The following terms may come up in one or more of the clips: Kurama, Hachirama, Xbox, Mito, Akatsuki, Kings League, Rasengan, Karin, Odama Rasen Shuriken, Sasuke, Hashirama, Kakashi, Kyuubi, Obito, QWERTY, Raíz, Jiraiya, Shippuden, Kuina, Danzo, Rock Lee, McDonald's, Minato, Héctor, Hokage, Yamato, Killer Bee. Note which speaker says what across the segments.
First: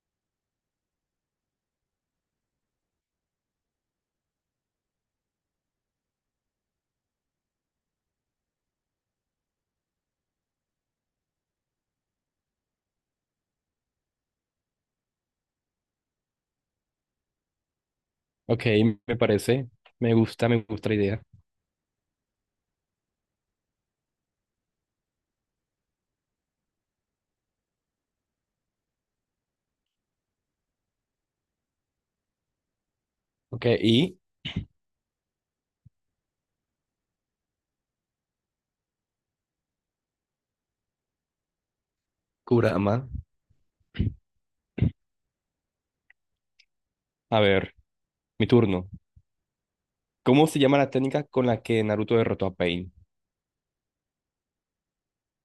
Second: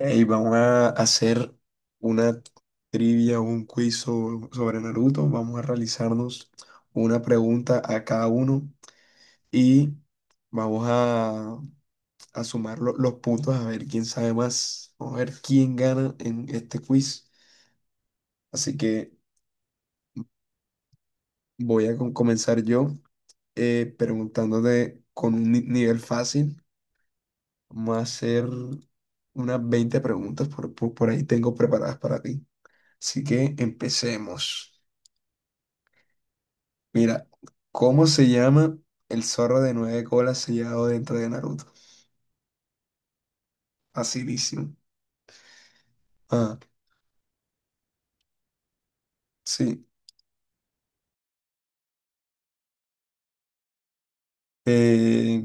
Speaker 1: Ey, vamos a hacer una trivia, un quiz sobre Naruto. Vamos a realizarnos una pregunta a cada uno y vamos a sumar los puntos a ver quién sabe más. Vamos a ver quién gana en este quiz.
Speaker 2: Ok,
Speaker 1: Así que
Speaker 2: me parece. Me gusta la idea.
Speaker 1: voy a comenzar yo, preguntándote con un nivel fácil. Vamos a hacer unas 20 preguntas por ahí tengo preparadas para ti. Así que
Speaker 2: Ok, y
Speaker 1: empecemos. Mira, ¿cómo se llama el zorro de nueve colas sellado dentro de Naruto?
Speaker 2: Kurama.
Speaker 1: Facilísimo. Ah,
Speaker 2: A ver, mi turno.
Speaker 1: sí.
Speaker 2: ¿Cómo se llama la técnica con la que Naruto derrotó a Pain?
Speaker 1: Eh,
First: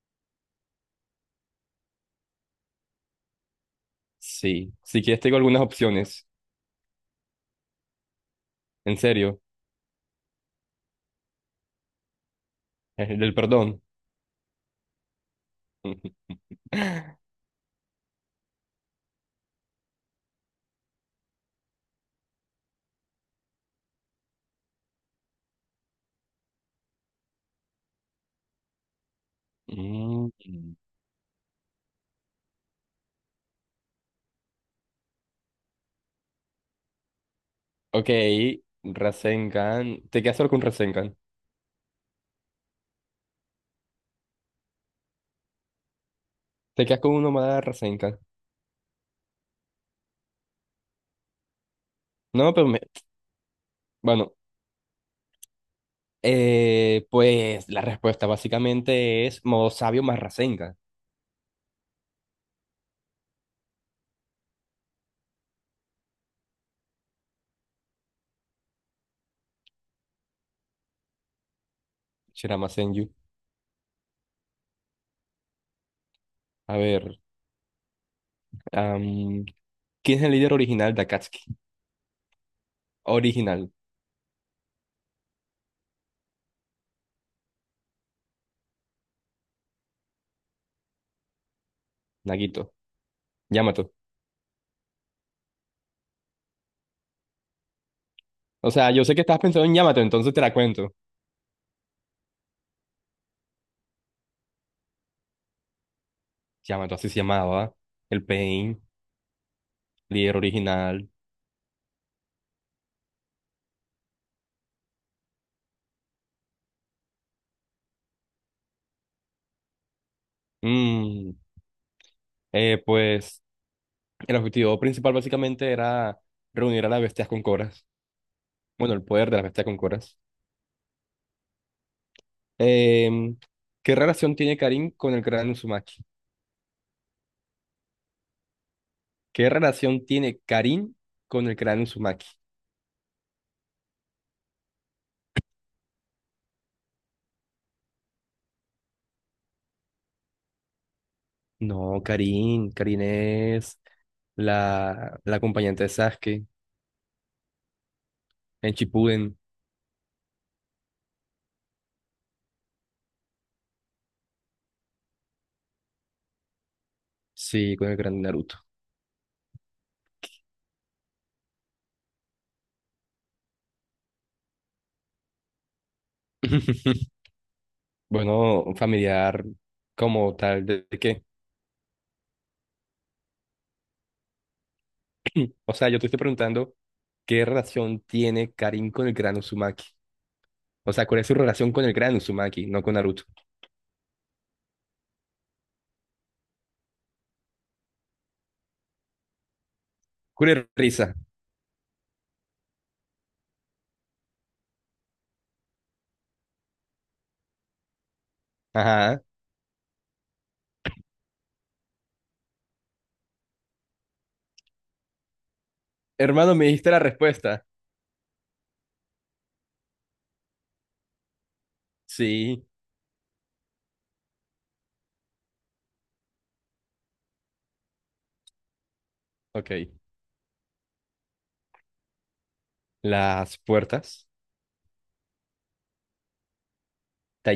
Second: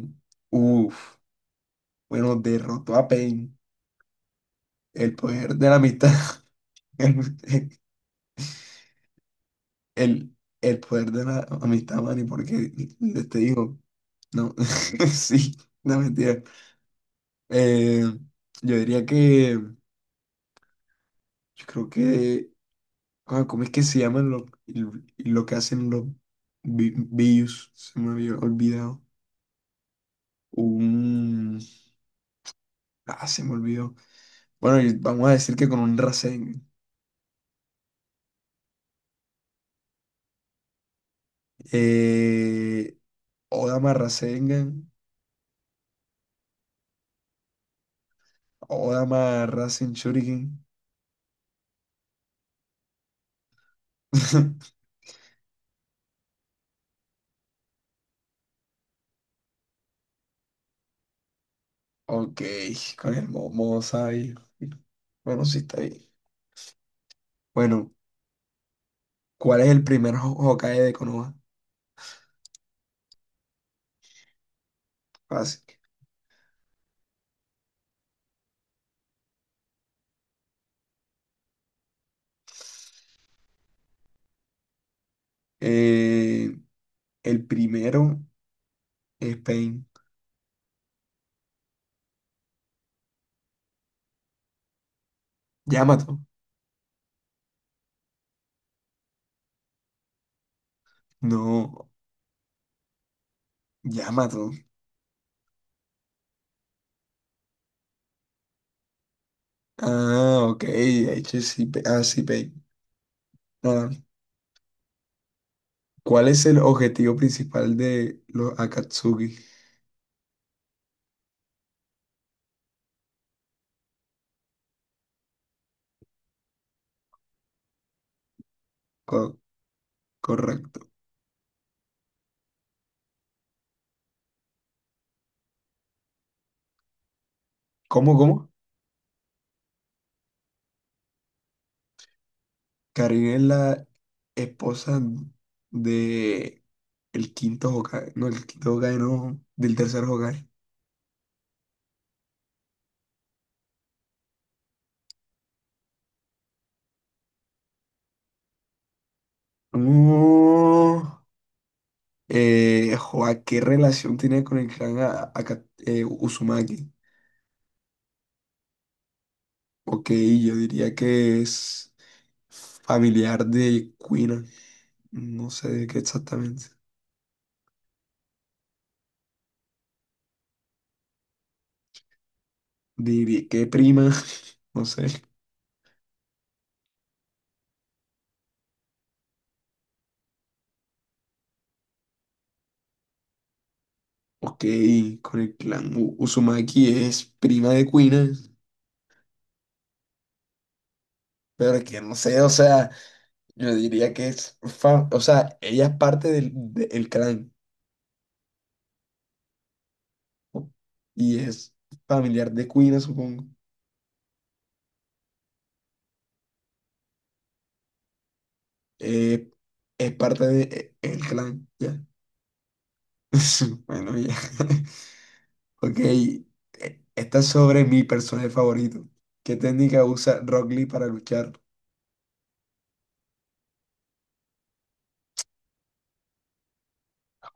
Speaker 1: uf, bueno, derrotó a Pain.
Speaker 2: Sí, si
Speaker 1: El
Speaker 2: quieres tengo
Speaker 1: poder
Speaker 2: algunas
Speaker 1: de la amistad.
Speaker 2: opciones.
Speaker 1: El,
Speaker 2: En serio,
Speaker 1: el, el poder de la amistad, Manny, porque
Speaker 2: el del
Speaker 1: te digo,
Speaker 2: perdón.
Speaker 1: no, sí, no mentira. Eh, yo diría que, yo creo que, ah, ¿cómo es que se llaman lo que hacen los Bius? Se me había olvidado.
Speaker 2: Mm.
Speaker 1: Un... Se me olvidó. Bueno, y vamos a decir que con un Rasengan.
Speaker 2: Ok, Rasengan. Te quedas solo con Rasengan.
Speaker 1: Eh, Odama Rasengan.
Speaker 2: Te quedas con uno más de Rasengan.
Speaker 1: Odama Rasen Shuriken.
Speaker 2: No, pero me... Bueno, pues la respuesta básicamente es modo sabio más Rasengan.
Speaker 1: Ok, con el Momo Sabio. Bueno, sí está bien. Bueno, ¿cuál es el primer Hokage de Konoha?
Speaker 2: Shirama Senju.
Speaker 1: Fácil.
Speaker 2: A ver. ¿Quién es el líder original de Akatsuki? Original,
Speaker 1: Eh, el primero es Pain.
Speaker 2: Nagito. Yamato.
Speaker 1: Yamato.
Speaker 2: O sea, yo sé que estabas pensando en Yamato, entonces te la cuento.
Speaker 1: No, Yamato.
Speaker 2: Yamato así se llamaba. El Pain, líder
Speaker 1: Ah, ok,
Speaker 2: original.
Speaker 1: de hecho sí, sí, Pain. ¿Cuál es el objetivo principal de los Akatsuki?
Speaker 2: Mm, pues el objetivo principal básicamente era reunir a las bestias con coras. Bueno, el poder de
Speaker 1: Co-
Speaker 2: las bestias con coras.
Speaker 1: correcto.
Speaker 2: Em, ¿Qué relación tiene Karin con el gran Uzumaki?
Speaker 1: ¿Cómo, cómo?
Speaker 2: ¿Qué relación tiene Karin con el gran Uzumaki?
Speaker 1: Karin es la esposa de el quinto Hokage. No, el quinto Hokage no, del tercer Hokage.
Speaker 2: No, Karin. Karin es la acompañante de Sasuke. En Shippuden,
Speaker 1: No. Joa, ¿qué relación tiene con el clan Uzumaki?
Speaker 2: sí, con el gran Naruto.
Speaker 1: Ok, yo diría que es familiar de Kuina. No sé de qué exactamente.
Speaker 2: Bueno, familiar como tal, ¿de qué?
Speaker 1: Diría que prima, no sé.
Speaker 2: O sea, yo te estoy preguntando qué relación tiene Karin con el gran Uzumaki. O sea, ¿cuál es su relación con el gran Uzumaki, no con Naruto?
Speaker 1: Ok, con el clan Uzumaki es prima de Kuina,
Speaker 2: Cure risa.
Speaker 1: pero que no sé. O sea, yo diría que es, o sea, ella es parte el clan,
Speaker 2: Ajá.
Speaker 1: ¿no? Y es familiar de Kuina, supongo.
Speaker 2: Hermano, me dijiste la respuesta.
Speaker 1: Eh, es parte de el clan, ya.
Speaker 2: Sí,
Speaker 1: Bueno, ya. Ok, esta es sobre mi personaje favorito. ¿Qué
Speaker 2: ok.
Speaker 1: técnica usa Rock Lee para luchar?
Speaker 2: Las puertas.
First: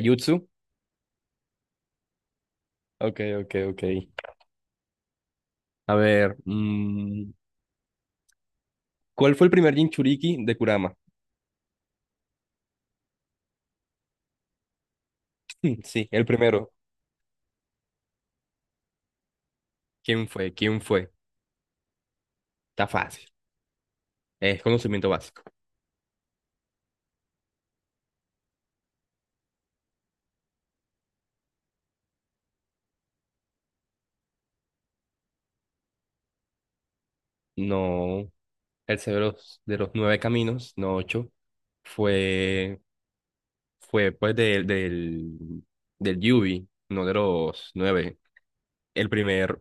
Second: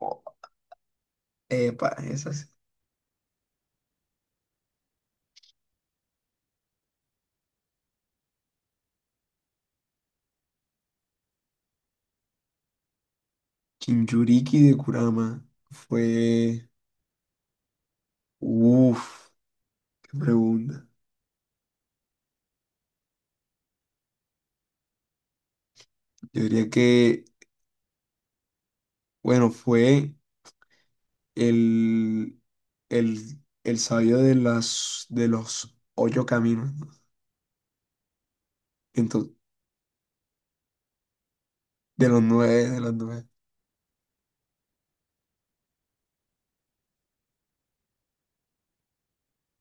Speaker 1: Oh, epa, esas.
Speaker 2: Ok, ok, ok. A ver, ¿cuál fue el primer Jinchuriki de Kurama?
Speaker 1: Jinchuriki de Kurama
Speaker 2: Sí, el
Speaker 1: fue.
Speaker 2: primero.
Speaker 1: Uf, qué
Speaker 2: ¿Quién fue? ¿Quién
Speaker 1: pregunta.
Speaker 2: fue? Está fácil. Es conocimiento básico.
Speaker 1: Yo diría que, bueno, fue el, el sabio de los ocho caminos, ¿no?
Speaker 2: No, el
Speaker 1: Ento-
Speaker 2: cerebro de los nueve caminos, no ocho,
Speaker 1: de los nueve, de
Speaker 2: fue,
Speaker 1: los nueve.
Speaker 2: fue pues del Yubi, no de los nueve. El primer,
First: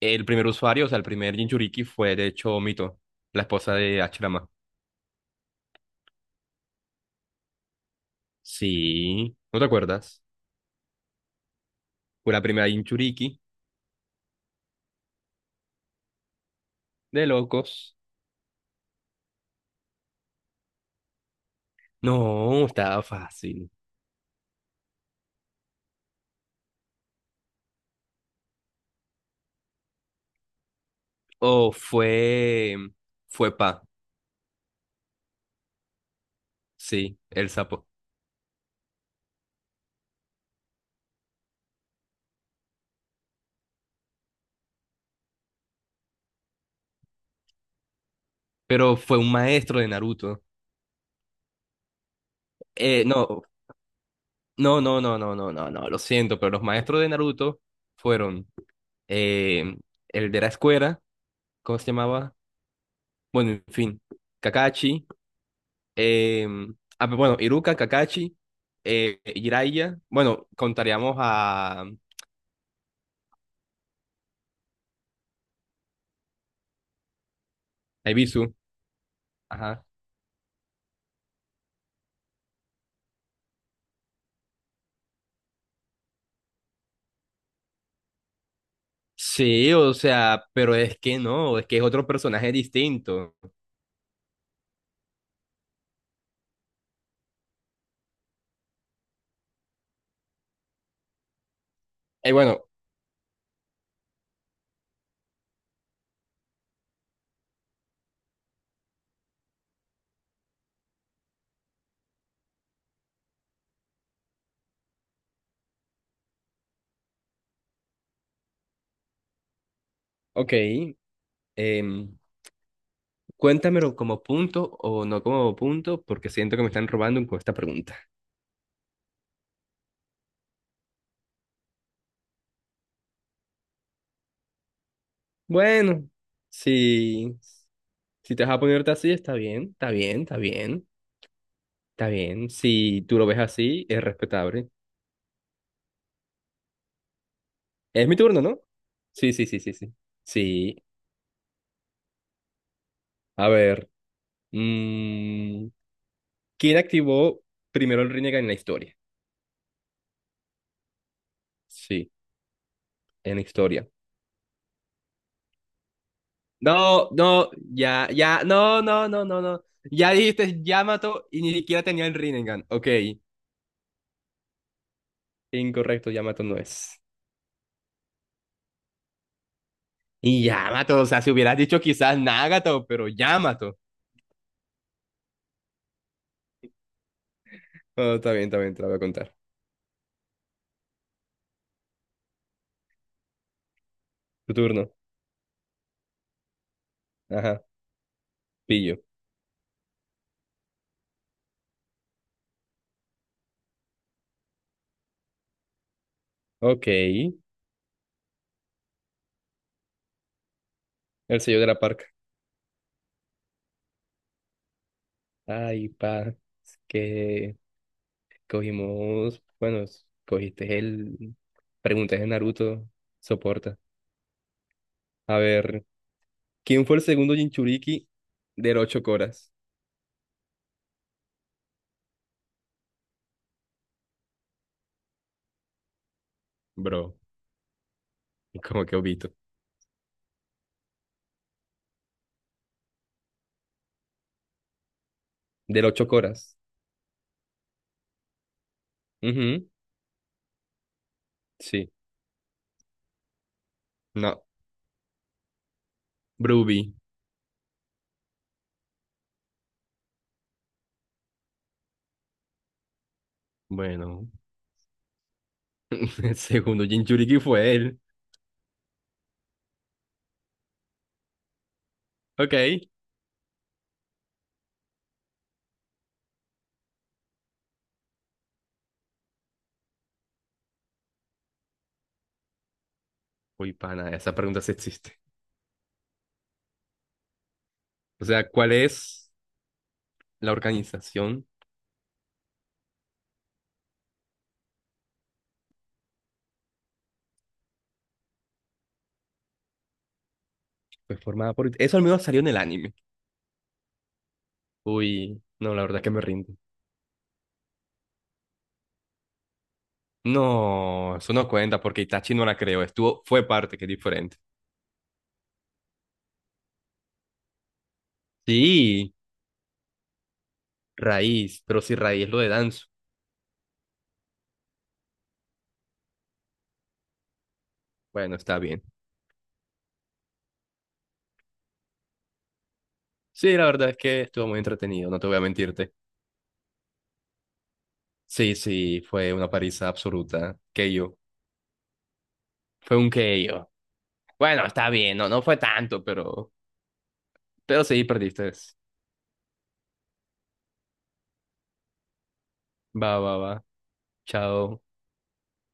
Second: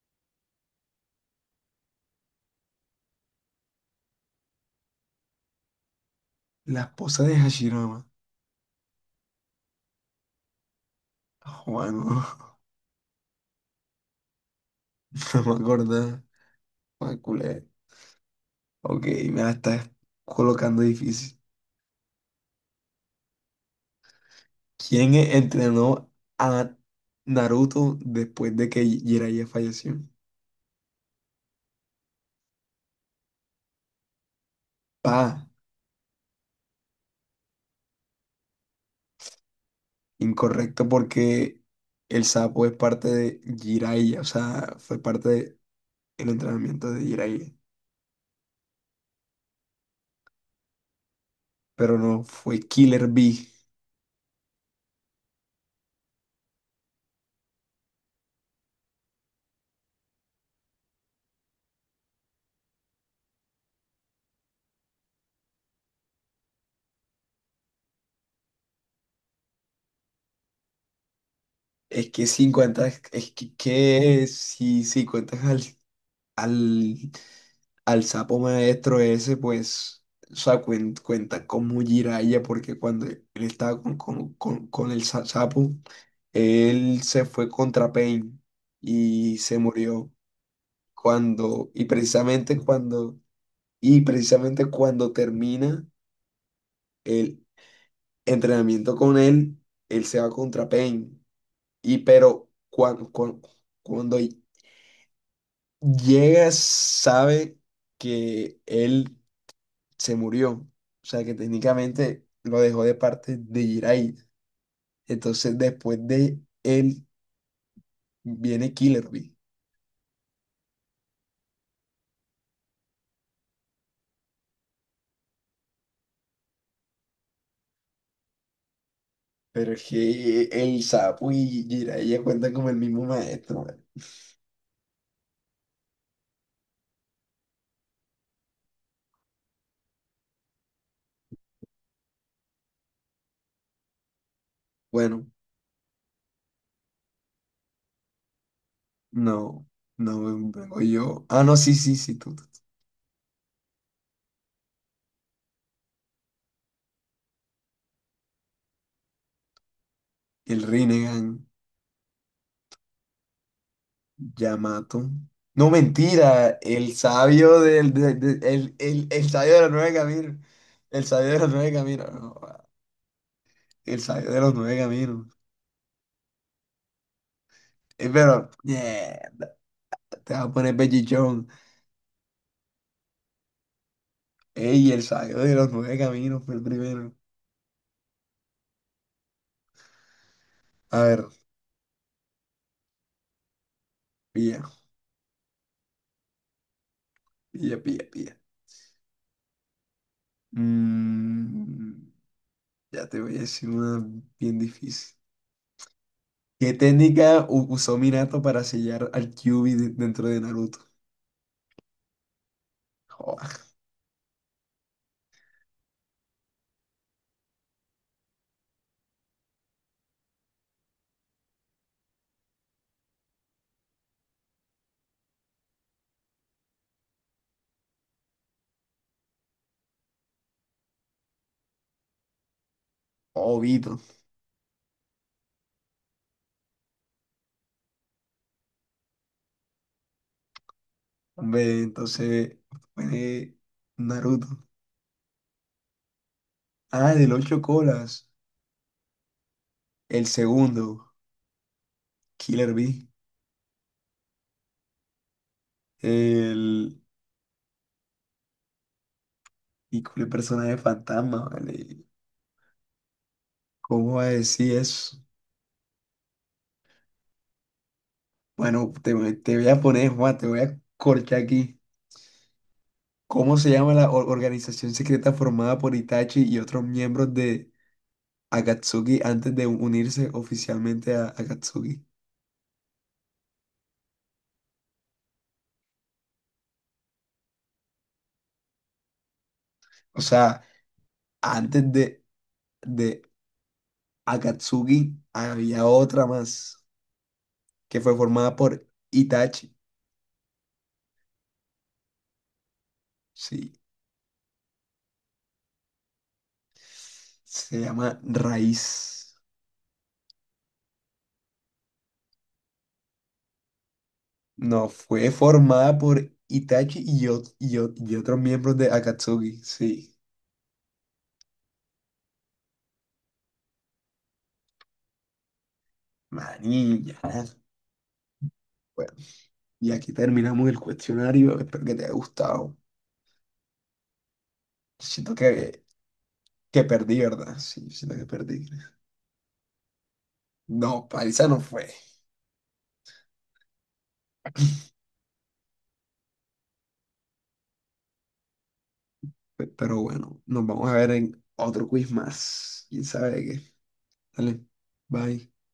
Speaker 2: el primer usuario, o sea, el primer Jinchuriki fue de hecho Mito, la esposa de Hachirama.
Speaker 1: La esposa de Hashirama.
Speaker 2: Sí, ¿no te acuerdas?
Speaker 1: Juan, no,
Speaker 2: Fue la primera Jinchuriki
Speaker 1: no me acordaba. Ah,
Speaker 2: de
Speaker 1: culé.
Speaker 2: locos.
Speaker 1: Ok, me la estás colocando difícil.
Speaker 2: No, estaba fácil.
Speaker 1: ¿Quién entrenó a Naruto después de que Jiraiya falleció?
Speaker 2: O fue, fue Pa,
Speaker 1: Pa.
Speaker 2: sí, el sapo.
Speaker 1: Incorrecto porque el sapo es parte de Jiraiya, o sea, fue parte del entrenamiento de Jiraiya,
Speaker 2: Pero fue un maestro de Naruto.
Speaker 1: pero no fue Killer
Speaker 2: No,
Speaker 1: Bee.
Speaker 2: no, no, no, no, no, no, no, lo siento, pero los maestros de Naruto fueron eh, el de la escuela, ¿cómo se llamaba? Bueno, en fin, Kakashi, eh, pero bueno, Iruka, Kakashi, Jiraiya, bueno, contaríamos a
Speaker 1: Es que si cuentas al, al sapo
Speaker 2: Ibisu,
Speaker 1: maestro ese,
Speaker 2: ajá.
Speaker 1: pues, o sea, cuenta como Jiraiya, porque cuando él estaba con el sapo, él se fue contra Pain y se
Speaker 2: Sí, o
Speaker 1: murió.
Speaker 2: sea, pero es que no, es
Speaker 1: Cuando,
Speaker 2: que es
Speaker 1: y
Speaker 2: otro personaje
Speaker 1: precisamente cuando
Speaker 2: distinto.
Speaker 1: Y precisamente cuando termina el entrenamiento con él, él se va contra Pain. Y pero
Speaker 2: Bueno,
Speaker 1: cuando, llega, sabe que él se murió. O sea, que técnicamente lo dejó de parte de Jiraiya. Entonces, después de él, viene Killer Bee.
Speaker 2: ok, em, cuéntamelo como punto o no como punto, porque siento que me están robando con esta pregunta.
Speaker 1: Pero es que el sapo y Jiraiya cuentan como el mismo maestro, man.
Speaker 2: Bueno, si, si te vas a ponerte así, está bien, está bien, está bien, está bien. Si tú lo ves así, es respetable.
Speaker 1: Bueno,
Speaker 2: Es mi turno, ¿no? Sí, sí, sí,
Speaker 1: no,
Speaker 2: sí, sí.
Speaker 1: no vengo
Speaker 2: Sí.
Speaker 1: yo. Ah, no, sí, sí, sí, tú.
Speaker 2: A ver. mm, ¿Quién activó primero el Rinnegan en la historia?
Speaker 1: El Rinnegan,
Speaker 2: Sí, en la historia.
Speaker 1: Yamato. No, mentira, el
Speaker 2: No, no,
Speaker 1: sabio del,
Speaker 2: ya, ya,
Speaker 1: de-
Speaker 2: no, no, no,
Speaker 1: el
Speaker 2: no,
Speaker 1: sabio de
Speaker 2: no.
Speaker 1: los nueve
Speaker 2: Ya
Speaker 1: caminos.
Speaker 2: dijiste
Speaker 1: El
Speaker 2: Yamato
Speaker 1: sabio de
Speaker 2: y
Speaker 1: los
Speaker 2: ni
Speaker 1: nueve
Speaker 2: siquiera tenía
Speaker 1: caminos.
Speaker 2: el
Speaker 1: No,
Speaker 2: Rinnegan.
Speaker 1: va,
Speaker 2: Ok,
Speaker 1: el sabio de los nueve caminos.
Speaker 2: incorrecto, Yamato no es.
Speaker 1: Pero, yeah, te
Speaker 2: Y
Speaker 1: vas a poner
Speaker 2: Yamato, o sea, si
Speaker 1: pellichón.
Speaker 2: hubieras dicho quizás Nagato, pero Yamato.
Speaker 1: Ey, el sabio de los nueve caminos fue el primero.
Speaker 2: Oh, está bien, te la voy a contar.
Speaker 1: A ver,
Speaker 2: Tu
Speaker 1: pilla,
Speaker 2: turno. Ajá,
Speaker 1: pilla, pilla, pilla.
Speaker 2: pillo.
Speaker 1: Mm, ya te voy a decir una bien difícil. ¿Qué
Speaker 2: Ok, el
Speaker 1: técnica usó Minato para sellar al Kyuubi dentro de Naruto?
Speaker 2: sello de la parca.
Speaker 1: Joder,
Speaker 2: Ay, pa, es que cogimos, bueno, s- cogiste el... Preguntas de Naruto, soporta. A ver, ¿quién fue el segundo Jinchuriki del ocho coras?
Speaker 1: Obito.
Speaker 2: Bro, como que obito.
Speaker 1: Ve, entonces, fue Naruto.
Speaker 2: Del ocho coras.
Speaker 1: Ah, del ocho colas.
Speaker 2: Ujú,
Speaker 1: El segundo,
Speaker 2: sí.
Speaker 1: Killer Bee.
Speaker 2: No, Bruby.
Speaker 1: El. Y con el personaje fantasma, ¿vale? ¿Cómo va a
Speaker 2: Bueno,
Speaker 1: decir eso?
Speaker 2: el segundo Jinchuriki fue él.
Speaker 1: Bueno, te voy a poner, Juan, te voy a corchar aquí.
Speaker 2: Ok.
Speaker 1: ¿Cómo se llama la organización secreta formada por Itachi y otros miembros de Akatsuki antes de unirse oficialmente a Akatsuki?
Speaker 2: Uy, pana, esa pregunta sí existe. O sea, ¿cuál es
Speaker 1: O
Speaker 2: la
Speaker 1: sea,
Speaker 2: organización
Speaker 1: antes de Akatsuki había otra más que fue formada por Itachi.
Speaker 2: pues, formada por... Eso al menos salió en el anime.
Speaker 1: Sí,
Speaker 2: Uy, no, la verdad que me rindo.
Speaker 1: se llama Raíz.
Speaker 2: No, eso no cuenta porque Itachi no la creó. Estuvo, fue parte, que es diferente.
Speaker 1: No, fue formada por Itachi y otros miembros de
Speaker 2: Sí,
Speaker 1: Akatsuki. Sí,
Speaker 2: Raíz, pero si Raíz lo de Danzo.
Speaker 1: manilla.
Speaker 2: Bueno, está bien.
Speaker 1: Bueno, y aquí terminamos el cuestionario. Espero que te haya gustado.
Speaker 2: Sí, la verdad es que estuvo muy entretenido, no te
Speaker 1: Siento
Speaker 2: voy a
Speaker 1: que,
Speaker 2: mentirte.
Speaker 1: que perdí, ¿verdad? Sí, siento que
Speaker 2: Sí,
Speaker 1: perdí.
Speaker 2: sí, fue una paliza absoluta.
Speaker 1: No,
Speaker 2: Yo
Speaker 1: paliza no fue.
Speaker 2: Fue un yo Bueno, está bien, no, no fue tanto, pero... Pero sí, perdiste.
Speaker 1: Pero bueno, nos vamos a ver en otro quiz más. ¿Quién
Speaker 2: Va,
Speaker 1: sabe
Speaker 2: va,
Speaker 1: de
Speaker 2: va.
Speaker 1: qué? Dale,
Speaker 2: Chao.
Speaker 1: bye.